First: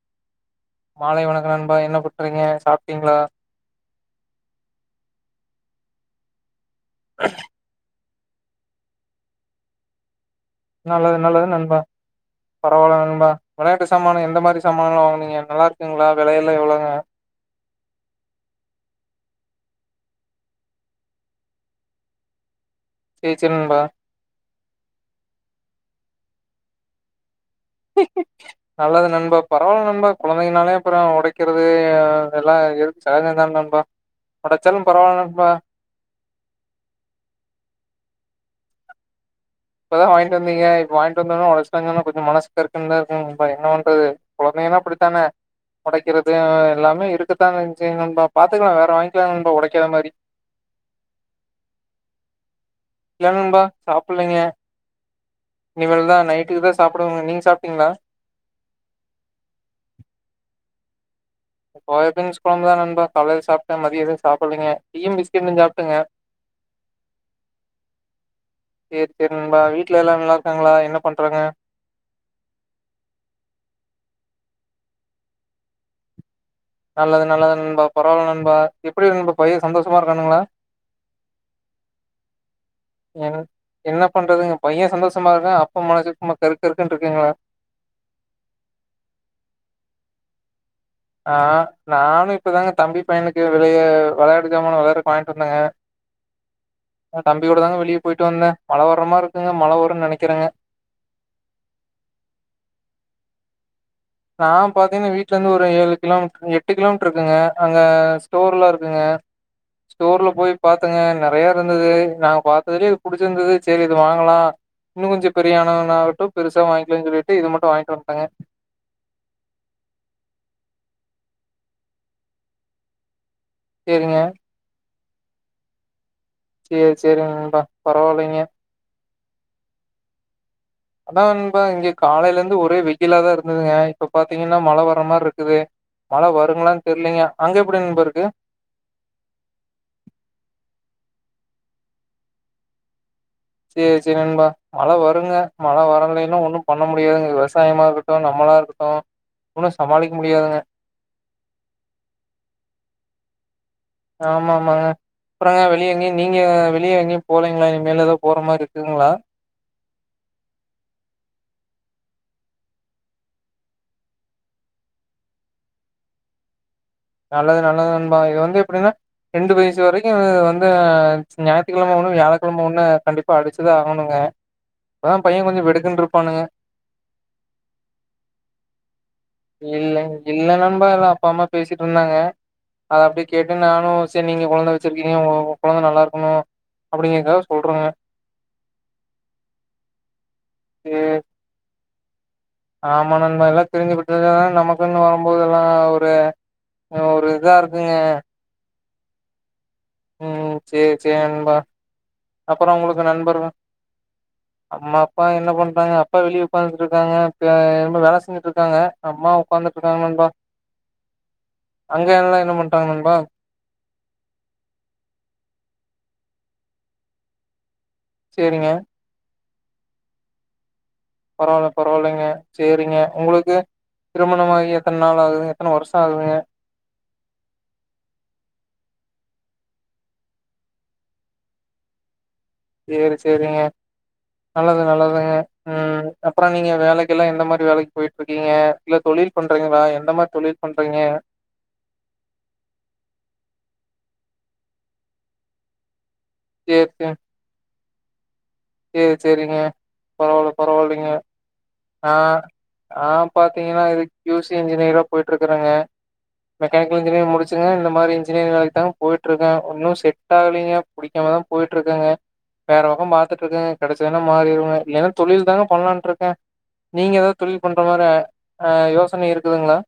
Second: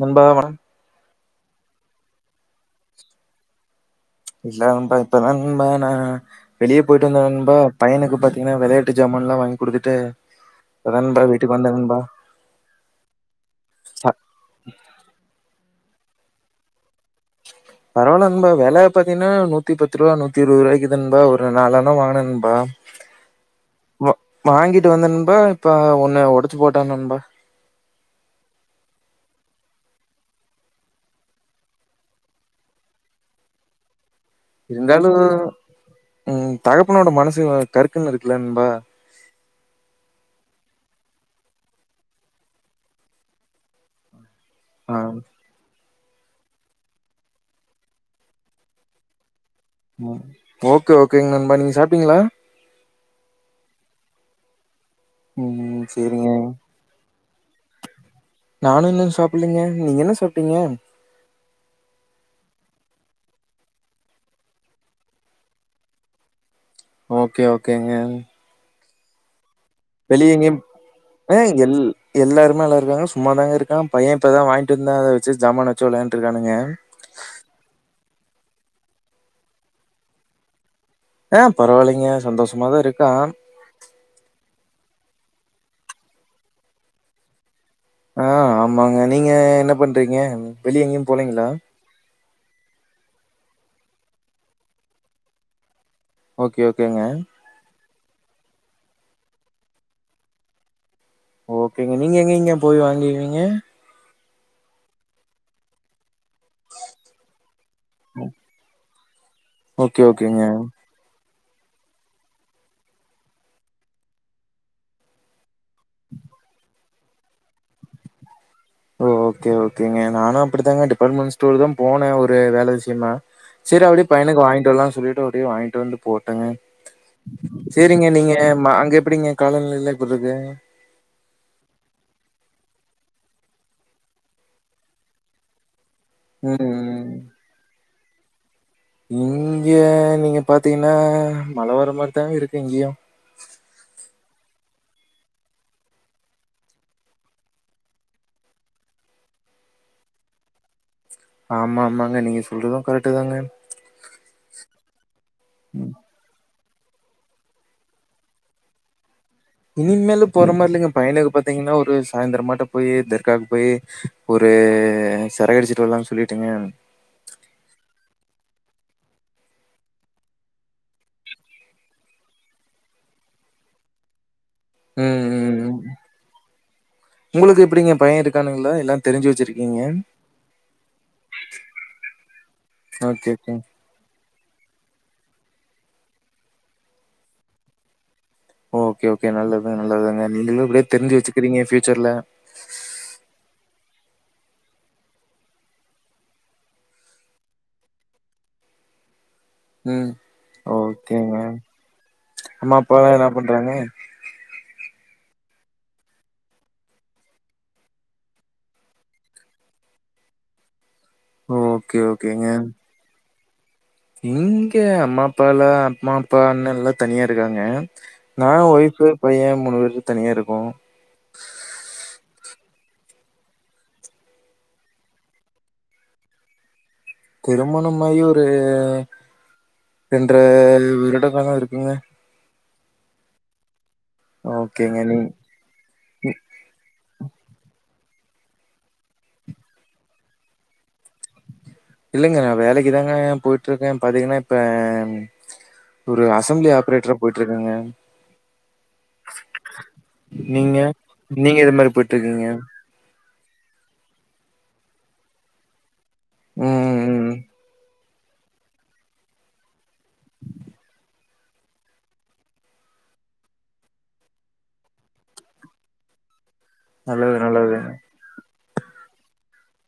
நண்பா வா மாலை வணக்கம் நண்பா என்ன பண்றீங்க சாப்பிட்டீங்களா இல்ல நண்பா இப்பதா நண்பா நா வெளியே போயிட்டு வந்த நண்பா பையனுக்கு பாத்தீங்கன்னா விளையாட்டு ஜாமான்லா வாங்கிகுடுத்துட்டு நல்லது நல்லது நண்பா பரவால்ல நண்பா விளையாட்டு ப சாமானு எந்த மாரி சாமானெல்லா வாங்குனீங்க நல்லா இருக் இருக்குங்களா விலை எல்லா எவ்வளோங்க பரவால்ல நண்பா வெல பாத்தீங்கன்னா நூத்தி பத்து ரூபா நூத்தி இருபது ரூபாய்க்கு தா நண்பா ஒரு நாலுனா வாங்குனே நண்பா செர் செரி நண்பா வா வாங்கிட்டு வந்தே நண்பா இப்ப ஒன்னு ஒடச்சி போட்டான் நண்பா நல்லது நண்பா பரவால்ல நண்பா கொழந்தைங்கனாலே அப்புறோ ஒடைக்கிறது அதெல்லா சகஜம் தா நண்பா உடைச்சாலும் இருந்தாலு பரவால்ல நண்பா உஹம் தகப்பனோட மனசு கருக்குன்னு இருக்கு இல்ல நண்பா இப்பதா வாங்கிட்டு வந்தீங்க இப்ப வாங்கிட்டு வந்தோன உடச்சுட்டான் சொன்னா மனசுக்கு கருக்குன்னு தா இருக்கோ என்னா பண்றது கொழந்தைங்கன்னா ஆ அப்படித்தானே ஒடைக்கிறது எல்லாமே இருக்கதான் செய்யும் நண்பா பாத்துக்கலாம் வேற வாங்கிக்கலாம் ஒடைக் ஓகே ஓகேங்க நண்பா நீங்க சாப்டீங்களா இல்ல நண்பா சாப்பிட்லங்க உம் சேரிங்க தான் சாப்பிடுவங்க நீங்க சாப்ட்டீங்களா நானும் இன்னு சாப்லீங்க நீங்க என்ன சாப்டீங்க சோயாபீன்ஸ் குழம்புதான் நண்பா காலைல சாப்டே மதிய எதுவு சாப்பிட்லைங்க டீயும் பிஸ்கெட்டும் சாப்டேங்க ஓகே ஓகேங்க சேரி சேரி நண்பா வீட்ல எல்லா வெளிய நல்லா எங்கயும் இருக்காங்களா என்ன பண்றாங்க எல் எல்லாருமே நல்லா இருக்காங்க சும்மாதாங்க இருக்காங்க பையன் இப்பதா வாங்கி அத வெச்சு சாமானா வெச்சு விளையாட்டு இருக்கானுங்க நல்லது நல்லது நண்பா பரவால்ல நண்பா எப்டி நண்பா பையன் சந்தோஷமா இருக்கானுங்களா ஆஹ் பரவாயில்லைங்க சந்தோஷமாதா இருக்கான் பையே சந்தோஷமா இருக்கா அப்பா மனசு சும்மா கருக் கருக்குன்னு இருக்கீங்களா ஆஹ் ஆமாங்க நீங்க என்ன பண்றீங்க வெளிய எங்கேயும் போலீங்களா? ஆஹ் நானு இப்பதாங்க தம்பி பையனுக்கு வெளிய விளையாட்டு ஜாமான விளையாட்றதுக்கு வாங்கிட்டு வந்தங்க ஓகே ஓகேங்க வெளிய போயிட்டு வந்த மழை வர்ற மார் ருக்குங்க மழ வருன் நெனக்கிறேங்க ஓகேங்க நீங்க எங்கங்க போய் வாங்குவீங்க நா பாத்தீங்னா வீட்லேந்து ஒரு ஏழு கிலோமீட்டர் எட்டு கிலோமீட்ருக்குங்க அங்க ஸ்டோர்ல இருக் குங்க ஓகே ஸ்டோர்ல ஓகேங்க. போய் பாத்துங்க நறைய இருந்துது நாங்க பாத்ததுலயே புடிச்சிருந்துது சேரி இது வாங்கலா இன்னு கொஞ்சொ பெரியவனானாவட்டு பெருசா வாய்ங்க்கிலான் சொல்லிட்டு இத மட்டு வாய்ண்ட்டு வன்ட்டங்க ஓ ஓகே ஓகேங்க நானு அப்டித்தாங்க டிபாட்மெண்ட் ஸ்டோர்தா போனே ஒரு வேல விஷ்யமா சேரி அப்டியே சேரிங்க பையனுக்கு வாய்ன்டு வரலான் சொல்லி ட்டு அப்டியே வாய்ன்ட்டு வந்து போட்டங்க சேரி சேரி நண்பா சேரிங்க நீங்க பரவால்லைங்க ம அங்க எப்டிங்க காலநிலைலா எப்புர்றுக்கு அதா நண்பா இங்க காலையிலேந்து ஒரே வெயிலாதா இருந்துதுங்க இப்ப பாத்தீங்கன்னா மழ வர்றா மார்ருக்குது மழ ம் வருங்லான் தெர்லீங்க அங்க எப்டி நண்பா இருக் கு இங்கெ நீங்க பாத்தீங்னா மழ வர்ற மாரிதாங்க இருக்கு இங்கியு சேர் நண்பா மழ வருங்க மழ வரலீனா ஒன்னும் பண்ண முடியாதுங் விவசாயமா இருக்கட்டு நம்மளா இருக்கட்டு ஒன்னு சமாளிக்க முடியாதுங்க ஆமா ஆமாங்க நீங்க சொல்றது கரெக்ட்டுதாங்க ஆமா ஆமாங்க அப்பறொங்க வெளிய எங்கயு நீங்க வெளிய எங்கயு போலீங்களா இனிமேலு எதா போற மார் ருக்குங்களா இனிமேலு போற மாரி இல்லிங்க பையனுக்கு பாத்தீங்கன்னா ஒரு சாய்ந்தரமாட்டொ போயி தர்காக்கு போயி ஒரு சர அடிச்சிட்டு வர்லான் சொல்லிட்டுங்க ஆ இது வந்து எப்புடின்னா ரெண்டு வயசு வரைக்கு நா வந்து ஞாயித்துக்கிழம ஒண்ணு வியாழக்கிழம ஒண்ணு கண்டிப்பா அடிச்சுதா ஆகணுங்க அப்பதான் ம் பையன் ம் கொஞ்சம் ம் வெடுக்குன்னு இருப்பானுங்க. உங்களுக்கு எப்டிங்க பைய இருக்கானுங்ளா எல்லா தெரிஞ்சி இல்லங் இல்ல நண்பா அப்பா அம்மா பேசிட்டு இருந்தாங்க அத அப்டியே ஓகே ஓகே. கேட்டு நானு சரி நீங்க கொழந்த வச்சிருக்கீங்க உங்க கொழந்த நல்லாருக்கணு அப்டிங்கறக்காக சொல்றங்க ஓகே ஓகே நல்லதுங் நல்லதுதாங்க நீங்களு இப்டியே சே தெரிஞ்சு வச்சுக்குறீங்க ஃபி ச்சர்ல ஆமா நண்பா [unintelligible] நமக்குன்னு வரம்போதெல்லா ஒரு அ ஒரு இதா இருக்குங்க ம் சேர் சேர் ஓகேங்க. நண்பா அப்பறோ அம்மா, உங்களுக்கு அப்பாலாம் என்ன நண்பர்கள் பண்றாங்க? அம்மா அப்பா என்ன பண்றாங்க அப்பா வெளிய உக்காந்துட்ருக்காங்க இப்ப என்னமோ வேல செஞ்சிட்ருக்காங்க அம்மா உக்காந்துட்டு இருக்காங்க நண்பா ஓகே அங்க எல்லா என்ன பண்றாங்க நண்பா இங்கெ அம்மா அப்பாலா அம்மா அப்பா அண்ண எல்லா தனியா இருக்காங்க நா சேரிங்க ஒய்ஃபு பைய மூணு பேரு தனியாருக்கோ பரவால்ல பரவால்லைங்க சேரிங்க உங்களுக்கு திருமணமாகி எத்தன் நாள் ஆவுது எத்தன வர்ஷொ ஆகுதுங்க திருமணம்மாயி ஒரூ ரெண்ட்ர வருட காலொ இருக்குங்க சேரி சரிங்க நல்லது ஓகேங்க. நீ நல்லதாங்க ம்ஹ் அப்ரோ நீங்க வேலைக் எல்லாம் எந்த மாரி வேலைக் போயிட்டு இருக்கீங்க இல்ல தொழில் பண்றீங்களா எந்த மாரி தொழில் பண்றீங்க இல்லிங்க வேலைக்குதாங்க போயிட்டு இருக்க பாத்தீங்கன்னா இப்ப ஒரு அசம்பளி ஆப்ரேட்டரா போயிட்டு இருக்கங்க சேர் சேரிங்க பரவால நீங்க? பரவாலீங்க நீங்க எது மாரி ஆஹ் போயிட்டுருக்கீங்க? ஆஹ் பாத்தீங்கன்னா இது கியூசி இன்ஜினியரா போயிட்டிருக்கறங்க ம், மெக்கானிக்கல் ம், ம். இன்ஜினியரிங் முடிச்சுங்க இந்த மாரி ன்ஜினயரி்ங் வேலைக்குத் தா போயிட்டு இருக்கோ ஒன்னு செட் ஆகலீங்க பிடிக்காமதா போயிட்டு இருக்கேங்க வேற பக்கம் பாக் த்துட்டு இருக்க கெடச்சதுனா மாறிடுவ இல்லன்னா தொழில் தாங்க பண்ணலான்ட்டுருக்க நீங்க நல்லது, ஏதாவ்த் தொழில் நல்லது. பண்ற மாரி அ ஆஹ் யோசனை இருக்குதுங்களா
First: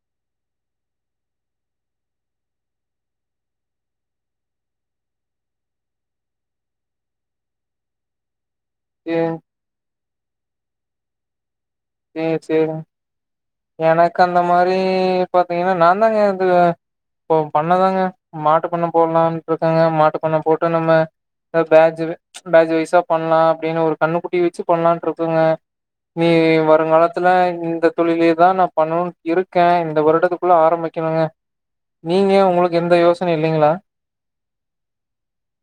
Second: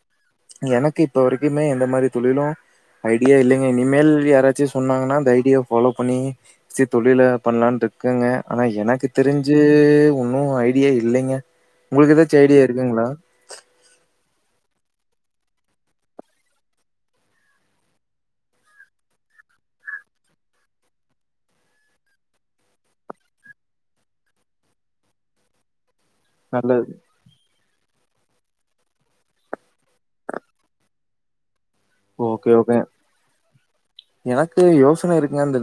எனக்கு இப்போ வரைக்குமே எந்த மாரி தொழிலு ஐடியா இல்லேங்க இனிமேல் யாராச்சு சொன்னாங்கன்னா அந்த ஐடியா ஃபாலோ பண்ணி செர் தொழில பண்ணலான்றிருக்கேங்க ஆனா எனக்கு சேரிங் தெரிஞ்சு ஒன்னு ஐடியா இல்லங்க செரிங் சேரிங் எனக்கு அந்த மாரி ம் பாத்தீங்கன்னா நான் தாங்க ந்து இப்ப பண்ணதாங்க மாட்டுப்பண்ண போடலான்ட்டு இருக்கேங்க மாட்டுப்பண்ண போட்டு நம்ம பாஜ்ஜிது ப்ச் பாஜ் வய்சா பண்ணலா அப்படின்னு ஒரு கண்ணு குட்டி வச்சு பண்ணலான்ட்டு இருக்குங்க நீ மத் நல்லது. வருங்காலத்துல இந்தக் தொழிலே த நா பண்ணுன்ட் இருக்க இந்த வருடத்துக்குள்ள ஆரம்பிக்கணுங்க நீங்க ஓகே ஓகே உங்களுக்கு எந்த யோசனை இல்லைங்களா? எனக்கு யோசன இருக்குங்க இந்த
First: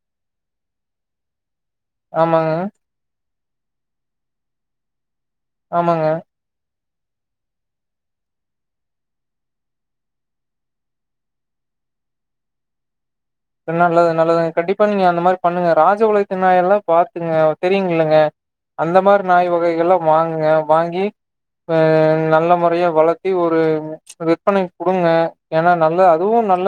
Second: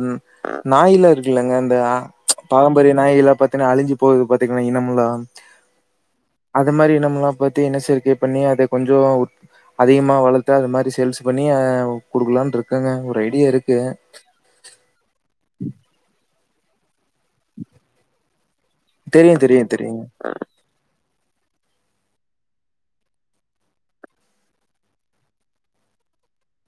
நாயிலா இருக் க்குல்லங்க ரா ஆமாங்க, பாரம்பரிய நாயிகளப் பத் த்தன அழி்ஞ்சி போது பாத்தீங்கன்னா இனமுல்லா ஆமாங்க அது மாதிரி நம்மல்லா பார்த்தி இனச்சேர்க்கை பண்ணி அத கொஞ்சோ அதிகமா வளர்த்து அது மாரி சேல்ஸ் பண்ணி ஆஹ் குடுக்கலான்ட்டு இருக்கேங்க ஒரு ஐடி சேர் நல்லது நல்லது கண்டிப்பா நீங்க அந்த மாரி பண்ணுங்க ராஜவுளை க்க நாய் எல்லாம் பாத்துங்க தெரியு இல்லங்க அந்த மாரி தெரியு நாய் தெரியு வகைகள் தெரியு. ல்லாம் வாங்குங்க வாங்கி ஆஹ் நல்ல முறையா வளத்தி ஒரு விற்பனைக்கு குடுங்க ஏனா நல்ல அதுவு நல்ல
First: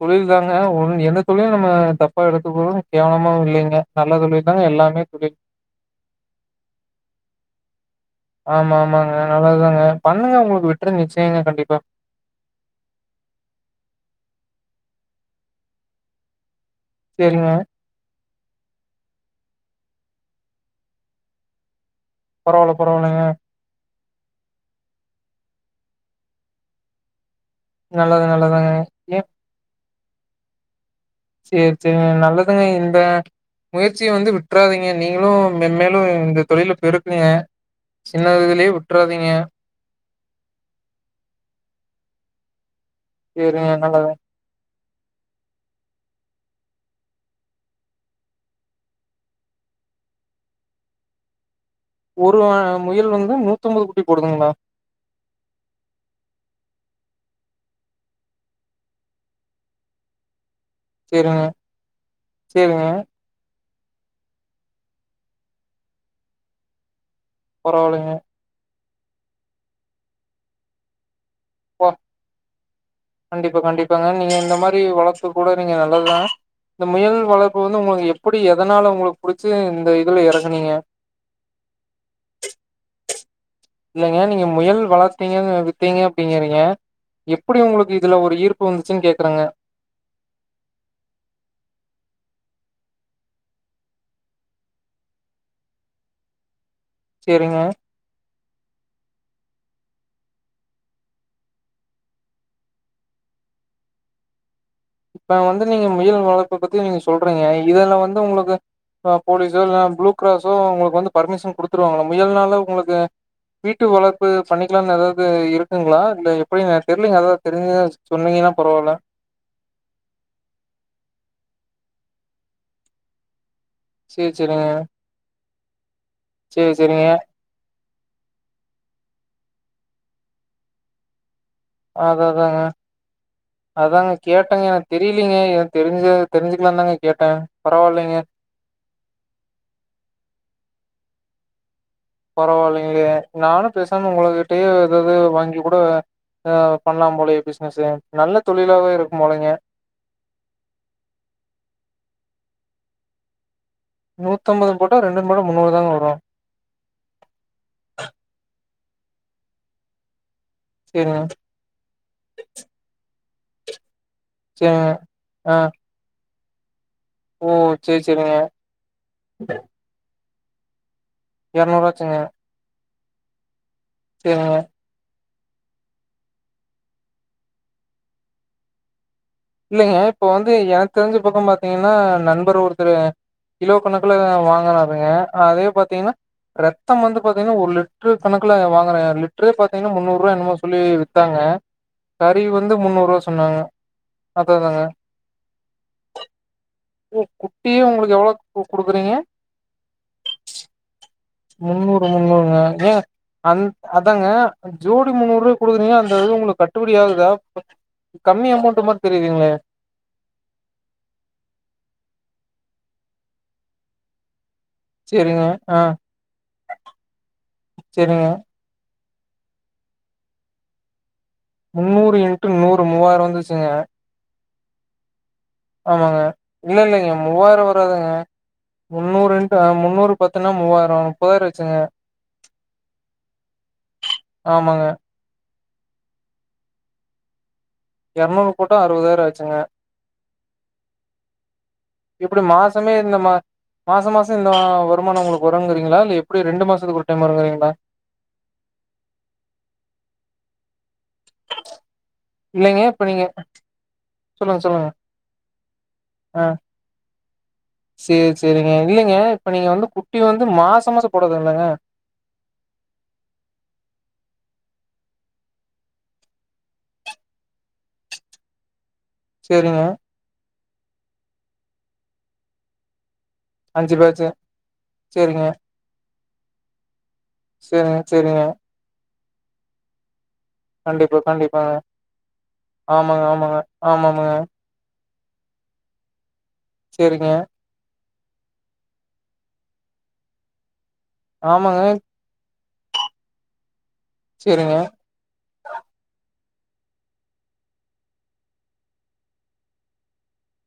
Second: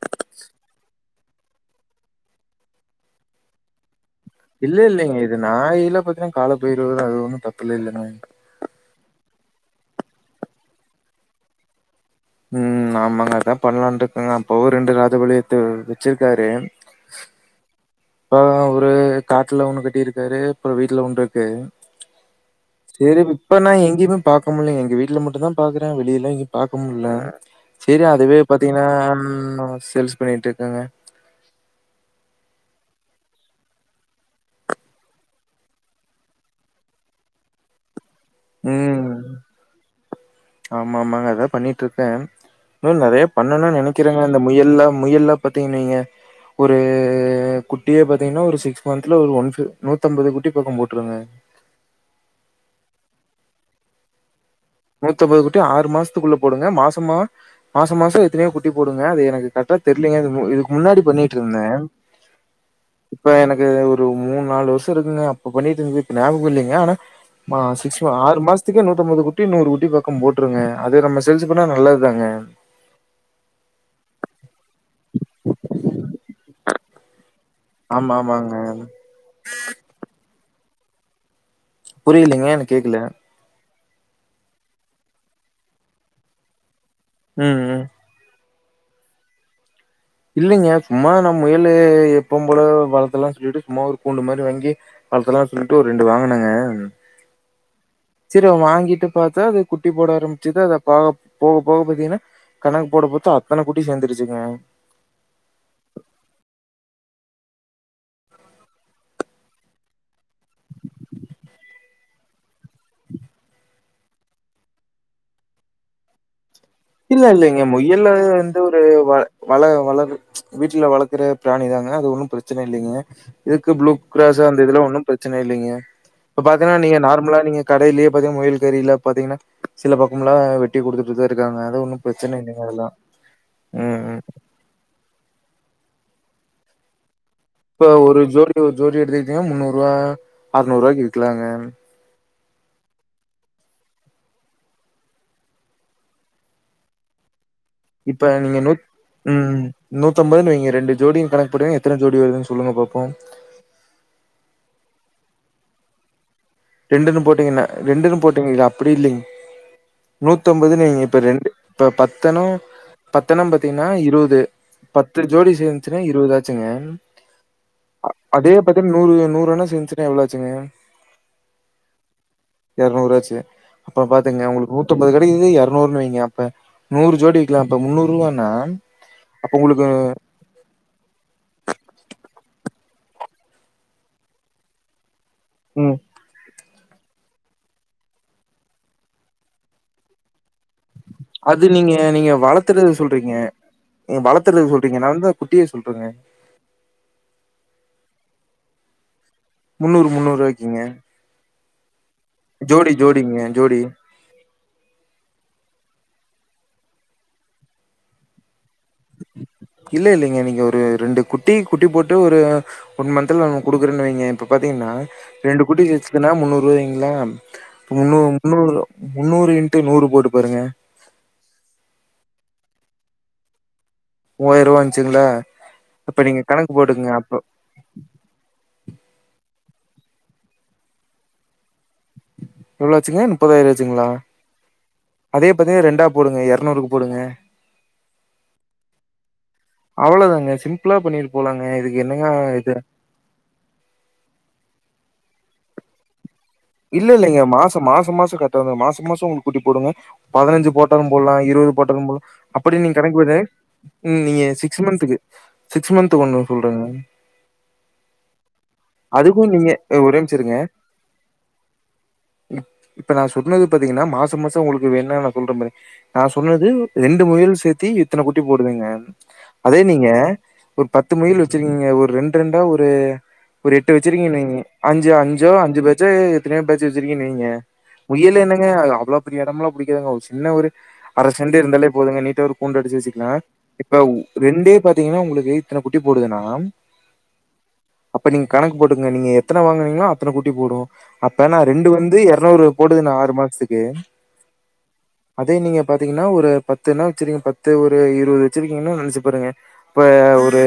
தொழில் தாங்க ஒரு எந்தத் தொழிலும் நம்ம தப்பா எடுத்துக்கறோம் கேவலமாவு இல்லைங்க நல்ல தொழில் தாங்க இல்ல எல்லாமே இல்லங்க இது தொழில். நாயில்லா பாத்தீங்கன்னா கால பைரவர் அது ஒன்னும் தப்பு இல்ல இல்லன்னா ஆமா, ஆமாங்க. நல்லதுதாங்க பண்ணுங்க உங்களுக்கு வெட்றி நிச்சயங்க கண்டிப்பா உம் ஆமாங்க அதான் பண்ணலான்றிருக்கங்க அப்பாவு ரெண்டு ராதபளியத்த வச்சிருக்காரு சரிங்க. அப்பா ஒரு காட்டுல ஒண்ணு கட்டியிருக்காரு அப்ற வீட்ல ஒண்ணுருக்கு பரவால்ல, சரி பரவால்லங்க. இப்ப நா எங்கயுமே பாக்க முட்லங்க எங்க வீட்டுல மட்டுந்தா பாக்குறே வெளியிலல்லா எங்கயுமே பாக்க முட்ல சரி நல்லது, அதுவே நல்லதுங்க. பாத்தீங்கன்னா அம் சேல்ஸ் பண்ணிட்டு இருக்கேங்க சேரி சேரிங்க நல்லதுங்க இந்த முயற்சிய வந்து விட்றாதீங்க நீங்களும் மெம்மேலு இந்த தொழில பெருக்குங்க சின்னதுலயே உம் விட்றாதீங்க ஆமா ஆமாங்க அதா பண்ணிட்ருக்கே இன்னு நெறைய சேரிங்க பண்ணலானு நல்லது நெனைக்கிறேங்க இந்த முயல்லா முயல்லா பாத்தீங்கன்னீங்க ஒரு குட்டியே பாத்தீங்கன்னா ஒரு சிக்ஸ் மந்த்ல ஒரு ஒன் நூத்தம்பது குட்டி பக்க போட்டிருங்க ஒரு முயல் வந்து நூத்தோம்பது குட்டி போடுதுங்களா நூத்தம்பது குட்டி ஆறு மாசத்துக்குள்ள போடுங்க மாசமா மாச மாசம் எத்தனையோ குட்டி போடுங்க அது எனக்கு கரொக்டா தெரியலியோ என்னமோ முன்னாடி சேரிங்க பண்ணிட்ருந்தே சேரிங்க இப்ப எனக் ஒரு மூணு நாலு வருஷம்க்குங்க அப்ப பண்ணிட்டு இருந்தது இப்ப ஞாபக இல்லைங்க ஆனா ஆ சிக்ஸ்மா பரவாயில்லைங்க ஆறு மாச் [unintelligible] நூததம்பது [unintelligible] நூறு ஊட்டி பக்கம் போட்டுருங்க அதே நம்ம சேல்ஸ் பண்ணா பா நல்லது தாங்க. கண்டிப்பா கண்டிப்பாங்க நீங்க இந்த மாதிரி வளபு கூட நீங்க நல்லதுதா இந்த முயல் வளர்ப் வந்து உங்களுக்கு ஆமா எப்டி ஆமாங்க. எதனால உங்களுக்கு பிடிச்சு இந்த இதுல எறங்க சொன்னீங்க புரியலீங்க என கேக்குல இல்லைங்க நீங்க முயல் வளத்தீங்க வித்தீங்கப் டிங்கிறீங்க ம், எப்படி ம். உங்களுக்கு இதுல ஒரு ஈ்ர்ப் ப்ப வந்துச்சுன் கேக்குறாங்க இல்லைங்க சும்மா நம் முயலு எப்பவு போல வளத்தலா சொல்லிட்டு சும்மா ஒரு கூண்டு மாரி வாங்கி வளர்த்தலாம்னு சொல்லிட்டு ஒரு ரெண்டு வாங்கனங்க சரிங்க சரி அவ வாங்கிட்டு பாத்தா அது குட்டி போட ஆரம்பிச்சுது அத ப போக போக போக பாத்தீங்கன்னா கணக்கு போட பாத்தா அத்தன குட்டி சேந்துருச்சுங்க இப்போ வந்து நீங்க முயல் வளர்ப்பு பத்தி நீங்க சொல்றீங்க இதல வந்து உங்களுக்கு ப போலீஸோ இல் ப்ளூ கிராஸோ உங்களுக்கு வந்து பர்மிஷன் கொடுத்துருவாங்கள முயல்னால உங்களுக்கு வீட்டு வளர்ப்பு பண்ணிக்கலாம்னு எதாவது இருக்குங்களா இல்லை எ இல்ல இல்ல இங்க முயல்லு வந்து ஒரு பரவால்ல வ வள வள வீட்டுல வளக்குற பிராணி தாங்க அது ஒன்னு பிரச்சனை இல்லைங்க இதுக்கு ப்ளூ சேரி கிராஸ் அந்த சேரிங்க இதெலா ஒன்றும் பிரச்சனை இல்லைங்க இப்போ சேரி பாத்தீங்கன்னா நீங்க சேரிங்க நார்மலாக நீங்க கடையிலேயே பாத்தீங்கன்னா முயல் கறியில பாத்தீங்கன்னா சில பக்கம்லா வெட்டி குடுத்துட்டுதா இருக்காங்க அது ஒண்ணும் பிரச்சனை அததாங்க இல்லைங்க அதெல்லாம். ம். அதாங்க கேட்டேங்க எனக்கு தெரியலீங்க என தெரிஞ்ச தெரிஞ்சிக்கலா தாங்க கேட்டே இப்ப பரவாயில்லைங்க ஒரு ஜோடி ஒரு ஜோடி எடுத்துக்கிட்டீங்க முன்னூறு ரூபா அத இரநூறுபாய்க்கு விக்கலாங்க பரவாயில்லைங்களையே நானு பேசாம உங்களகிட்டயே ஏதாவது வாங்கி கூட அஹ் பண்ணலா போலயே பிஸ் இப்ப நீங்க நூத் உம் நூத்தம்பதுனு வைங்க ரெண்டு ஜோடி கணக்குப்படுவங்க எத்தன ஜோடி வருதுனு சொல் சொல்லுங்க பாப்போம் நூத்தன்ம்பது போட்டா ரெண்டு போட்டம் முன்னூறு தாங்க வரும் ரெண்டுன்னு போட்டீங்கன்னா ரெண்டுன்னு போட்டீங்க இ அப்படி இல்லைங் நூத்தம்பதுனு வைங்க இப்ப சேரிங்க ரெண்டு இப்ப பத்தனம் பத்தனம் பாத்தீங்கன்னா இருபது சேரிங்க. பது பத்து ஜோடி ஆ சேர்ந்துசுன்னா இருபது ஆச்சு சிங்க ஓ சேரி அ சேரிங்க. அதே பாத்தீங்கன்னா நூறு நூறனம் சேந்துச்சுன்னா எவ்ளவு செரிங்க இரநூறு ஆச்சுங்க இரநூறு ஆச்சு அப்புறோ பாத்துக்கோங்க உங்களுக்கு நூத்தம்பது இப்ப இது இரநூறுனு வைங்க அப்ப நூறு ஜோடி விக்கலாம் அப்ப முன்னூறு ரூவானா இல்லைங்க இப்ப வந்து எனக்கு தெரிஞ்ச பக்கம் பாத்தீங்கன்னா நண்பர் ஒரு குடுக்கறா கிலோ கணக்குல வாங்குறானுங்க ஆஹ் அதே ம் பாாரத்தீங்கன்னா ரத் மொத்தம் வந்து பாத்தங்கன்னா ஒரு லிட்டரு கணக்கல வாங்கறேன் லிட்டரே பாத்தீங்கன்னா முன்னூறுபா என்னமோ சொல்லி வித்தாங்க அது நீங்க நீங்க கறி வந்து வளர்த்துறது முன்னூறு ரூபா சொல்றீங்க. சொன்னாங்க நீங்க அதா வளத்துறத அதாங்க. சொல்றீங்க நான் வந்தா குட்டியே சொல்றேங்க ஓ குட்டியே உங்களுக்கு எவ்வளோக்கு கு குடுக்குறீங்க முன்னூறு முன்னூறு வாய்க்கீங்க முன்னூறு முன்னூறுங்க ஏன் அந்த ஜோடி. அதாங்க ஜோடி முன்னூறு ரூபாய்க்கு கொடுக்குறீங்க அந்த அதாது உங்களுக்கு கட்டுப்படிாயாகுதா கம்மி அமௌண்ட் மாறி இல்ல இல்லைங்க நீங்க ஒரு ரெண்டு குட்டி குட்டி போட்டு ஒரு ஒன் மந்தல நம்ம கொடுக்கறன்னு வைங்க இப்ப பாத்தீங்கன்னா சேரிங்க. ரெண்டு ஆ குட்டி வச்சதுன்னா முன்னூறு ரூபாயங்களா முன்னு சேரிங்க. முன்னூறு முந்நூறு ண்டு நூறு போட்டு பாருங்க முந்நூறு ண்டு நூறு மூவாயிரம் வந்துருச்சுங்க மூவாயிர ரூபா வந்துச்சுங்களா ஆமாங்க இப்ப நீங்க கணக்கு இல்ல இல்லங்க போட்டுக்கங்க. அப்ப மூவாயிரம் வராதுங்க முன்னூறு ண் முந்நூறு பத்துன்னா மூவாயிரம் முப்பதாயிரம் ஆசிங்க எவ்ளோ ஆச்சுங்க முப்பதாயிரம் ஆச்சுங்களா ஆமாங்க அதே அதே ரெண்டா போடுங்க இரநூறுக்கு போடுங்க இரநூறு போட்டா அறுவதாயிரம் ஆச்சுங்க இவ்வளதாங்க சிம்பிளா பண்ணிட்டு போலாங்க இதுக்கு என்னங்க இப்படி இது? மாசமே இந்த மா மாசம் மாசம் இந்த வருமானம் உங்களுக்கு உறங்குறீங்களா இல்ல இப் இல்ல இல்லைங்க மாசம் மாசம் மாசம் கட்ட மாசம் மாசம் உங்களுக்கு கூட்டி போடுங்க பதினஞ்சு போட்ட பத்தும் போடலாம் இருபது போட்ட போலாம் அப்படி இல்லைங்க நீங்க இப்ப கணக்கு போ நீங்க சொல்லுங்க சிக்ஸ் சொல்லுங்க மந்துக்கு சிக்ஸ் மந்த் ஆ ஒண்ணு சொல்றங்க சேரி சேரிங்க இல்லங்க இப்ப நீங்க வந்து குட்டி ஒரே நிமிஷம் வந்து இருங்க. மாச மாசம் போடறதுங்கலா இப்ப நா சொன்னது பாத்தீங்கன்னா மாச மாசம் உங்களுக்கு இதுல என்னானு நா சொல்ற பாருங்க நா சொன்னது ரெண்டு முயல் சேத்தி இத்தன குட்டி போடுதுங்க அதே சேரிங்க நீங்க ஒரு பத்து முயல் வச்சிருக்கீங்க ஒரு ரெண் ரெண்டா ஒரு ஒரு எட்டு அஞ்சு பேட்ச்சு வச்சிருக்கீங்க நீங்க அஞ்சு சேரிங்க அஞ்சோ அஞ்சு பேட்சா திரியாம் பேசீஸ் [unintelligible] சரிய நீங்க சேரிங்க முயல் சேரிங்க என்னங்க அ அவ்வளோ இடமெல்லாம் புடிக்காதுங்கோ என்ன ஒரு கண்டிப்பா அரசென்டு கண்டிப்பாங்க இருந்தாலே போதுங்க நீட்டா ஒரு கூண்டு அடிச்சி ஆமாங்க வச்சிக்கலா ஆமாங்க இப்ப ஆமாமாங்க ரெண்டே ப திங்என்னா உங்களுக்கு இத்தன குட்டி போடுதுனா சரிங்க அப்ப நீங்க கணக்கு போட்டுக்கோங்க நீங்க எத்தன வாங்குவீங்களோ அத்தன குட்டி போடும் அப்பனா ஆமாங்க ரெண்டு வந்து இரநூறு போடுதுன்னா ஆறு மாசத்துக்கு சேரிங்க அதே நீங்க பாத்தீங்கன்னா ஒரு பத்துன்னா வச்சிருகீங்க பத்து ஒரு இருவது வச்சிருக்கீங்கன்னா நெனச்சி பாருங்க இப்ப ஒரு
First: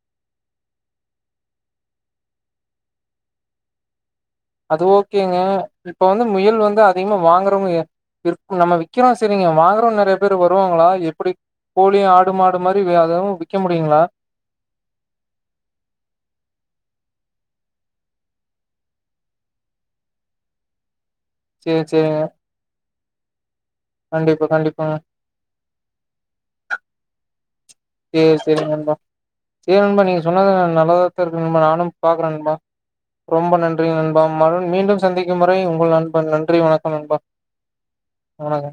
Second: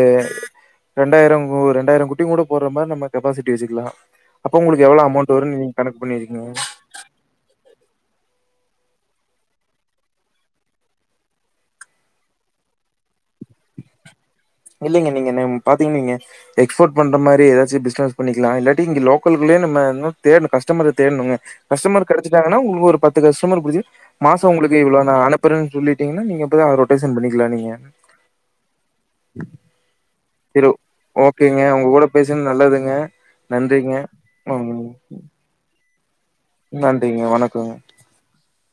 ரெண்டாயிரம் ஒரு ரெண்டாயிரம் குட்டிங்க கூட போட்ற மாரி நம்ம கெப்பாசிட்டி வச்சுக்கலா அப்போ உங்களுக்கு எவ்வளோ அமோன்ட் அ இப்ப வந்து முயல் வந்து அதிகமா வாங்குறவங்க ஏ இருக் நம்ம விக்கிறோ சரிங்க வாங்கறவங்க நெறைய பேரு வருவாங்களா எப்படி கோழி ஆடு மாடு மாரி அதுவும் முடியுங்களா? இல்லைங்க நீங்க பாத்தீங் நீங்க எக்ஸ்போர்ட் பண்ற மாரி ஏதாச்சி பிஸ்னஸ் பண்ணிக்கலா இல்லாட்டி இங்க லோக்கல்குள்ளேயே நம்ம இன்னும் தேடன்னு கஸ்டமர் இரு தேட்ணுங்க சரி, கஸ்டமர் சரிங்க. கெடச்சிட்டாங்கன்னா உங்களுக்கு ஒரு பத்து தில்ளோஸ் [unintelligible] கஸ்டமர் புடிச்சி மாச கண்டிப்பா, உங்களுக்கு கண்டிப்பாங்க. இவளோ நா அனுப்புறேன்னு சொல்லிட்டீங்கன்னா நீங்க இப்பவே ரொட்டேஷன் பண்ணிக்கலா நீங்க சரி நண்பா சரி நண்பா நீங்க சொன்னது சரி நல்லதா தா இருக்குது நண்பா ஓகேங்க உங்க நானும் கூட பாக்குற பேசுனது நண்பா நல்லதுங்க ரொம்ப நன்றி நன்றிங்க நண்பா மறு ம் மீண்டும் சந்திக்கும் வரை உங்கள் நண் பன் நன்றி வணக்கம் நன்றிங்க வணக்கங்க நண்பா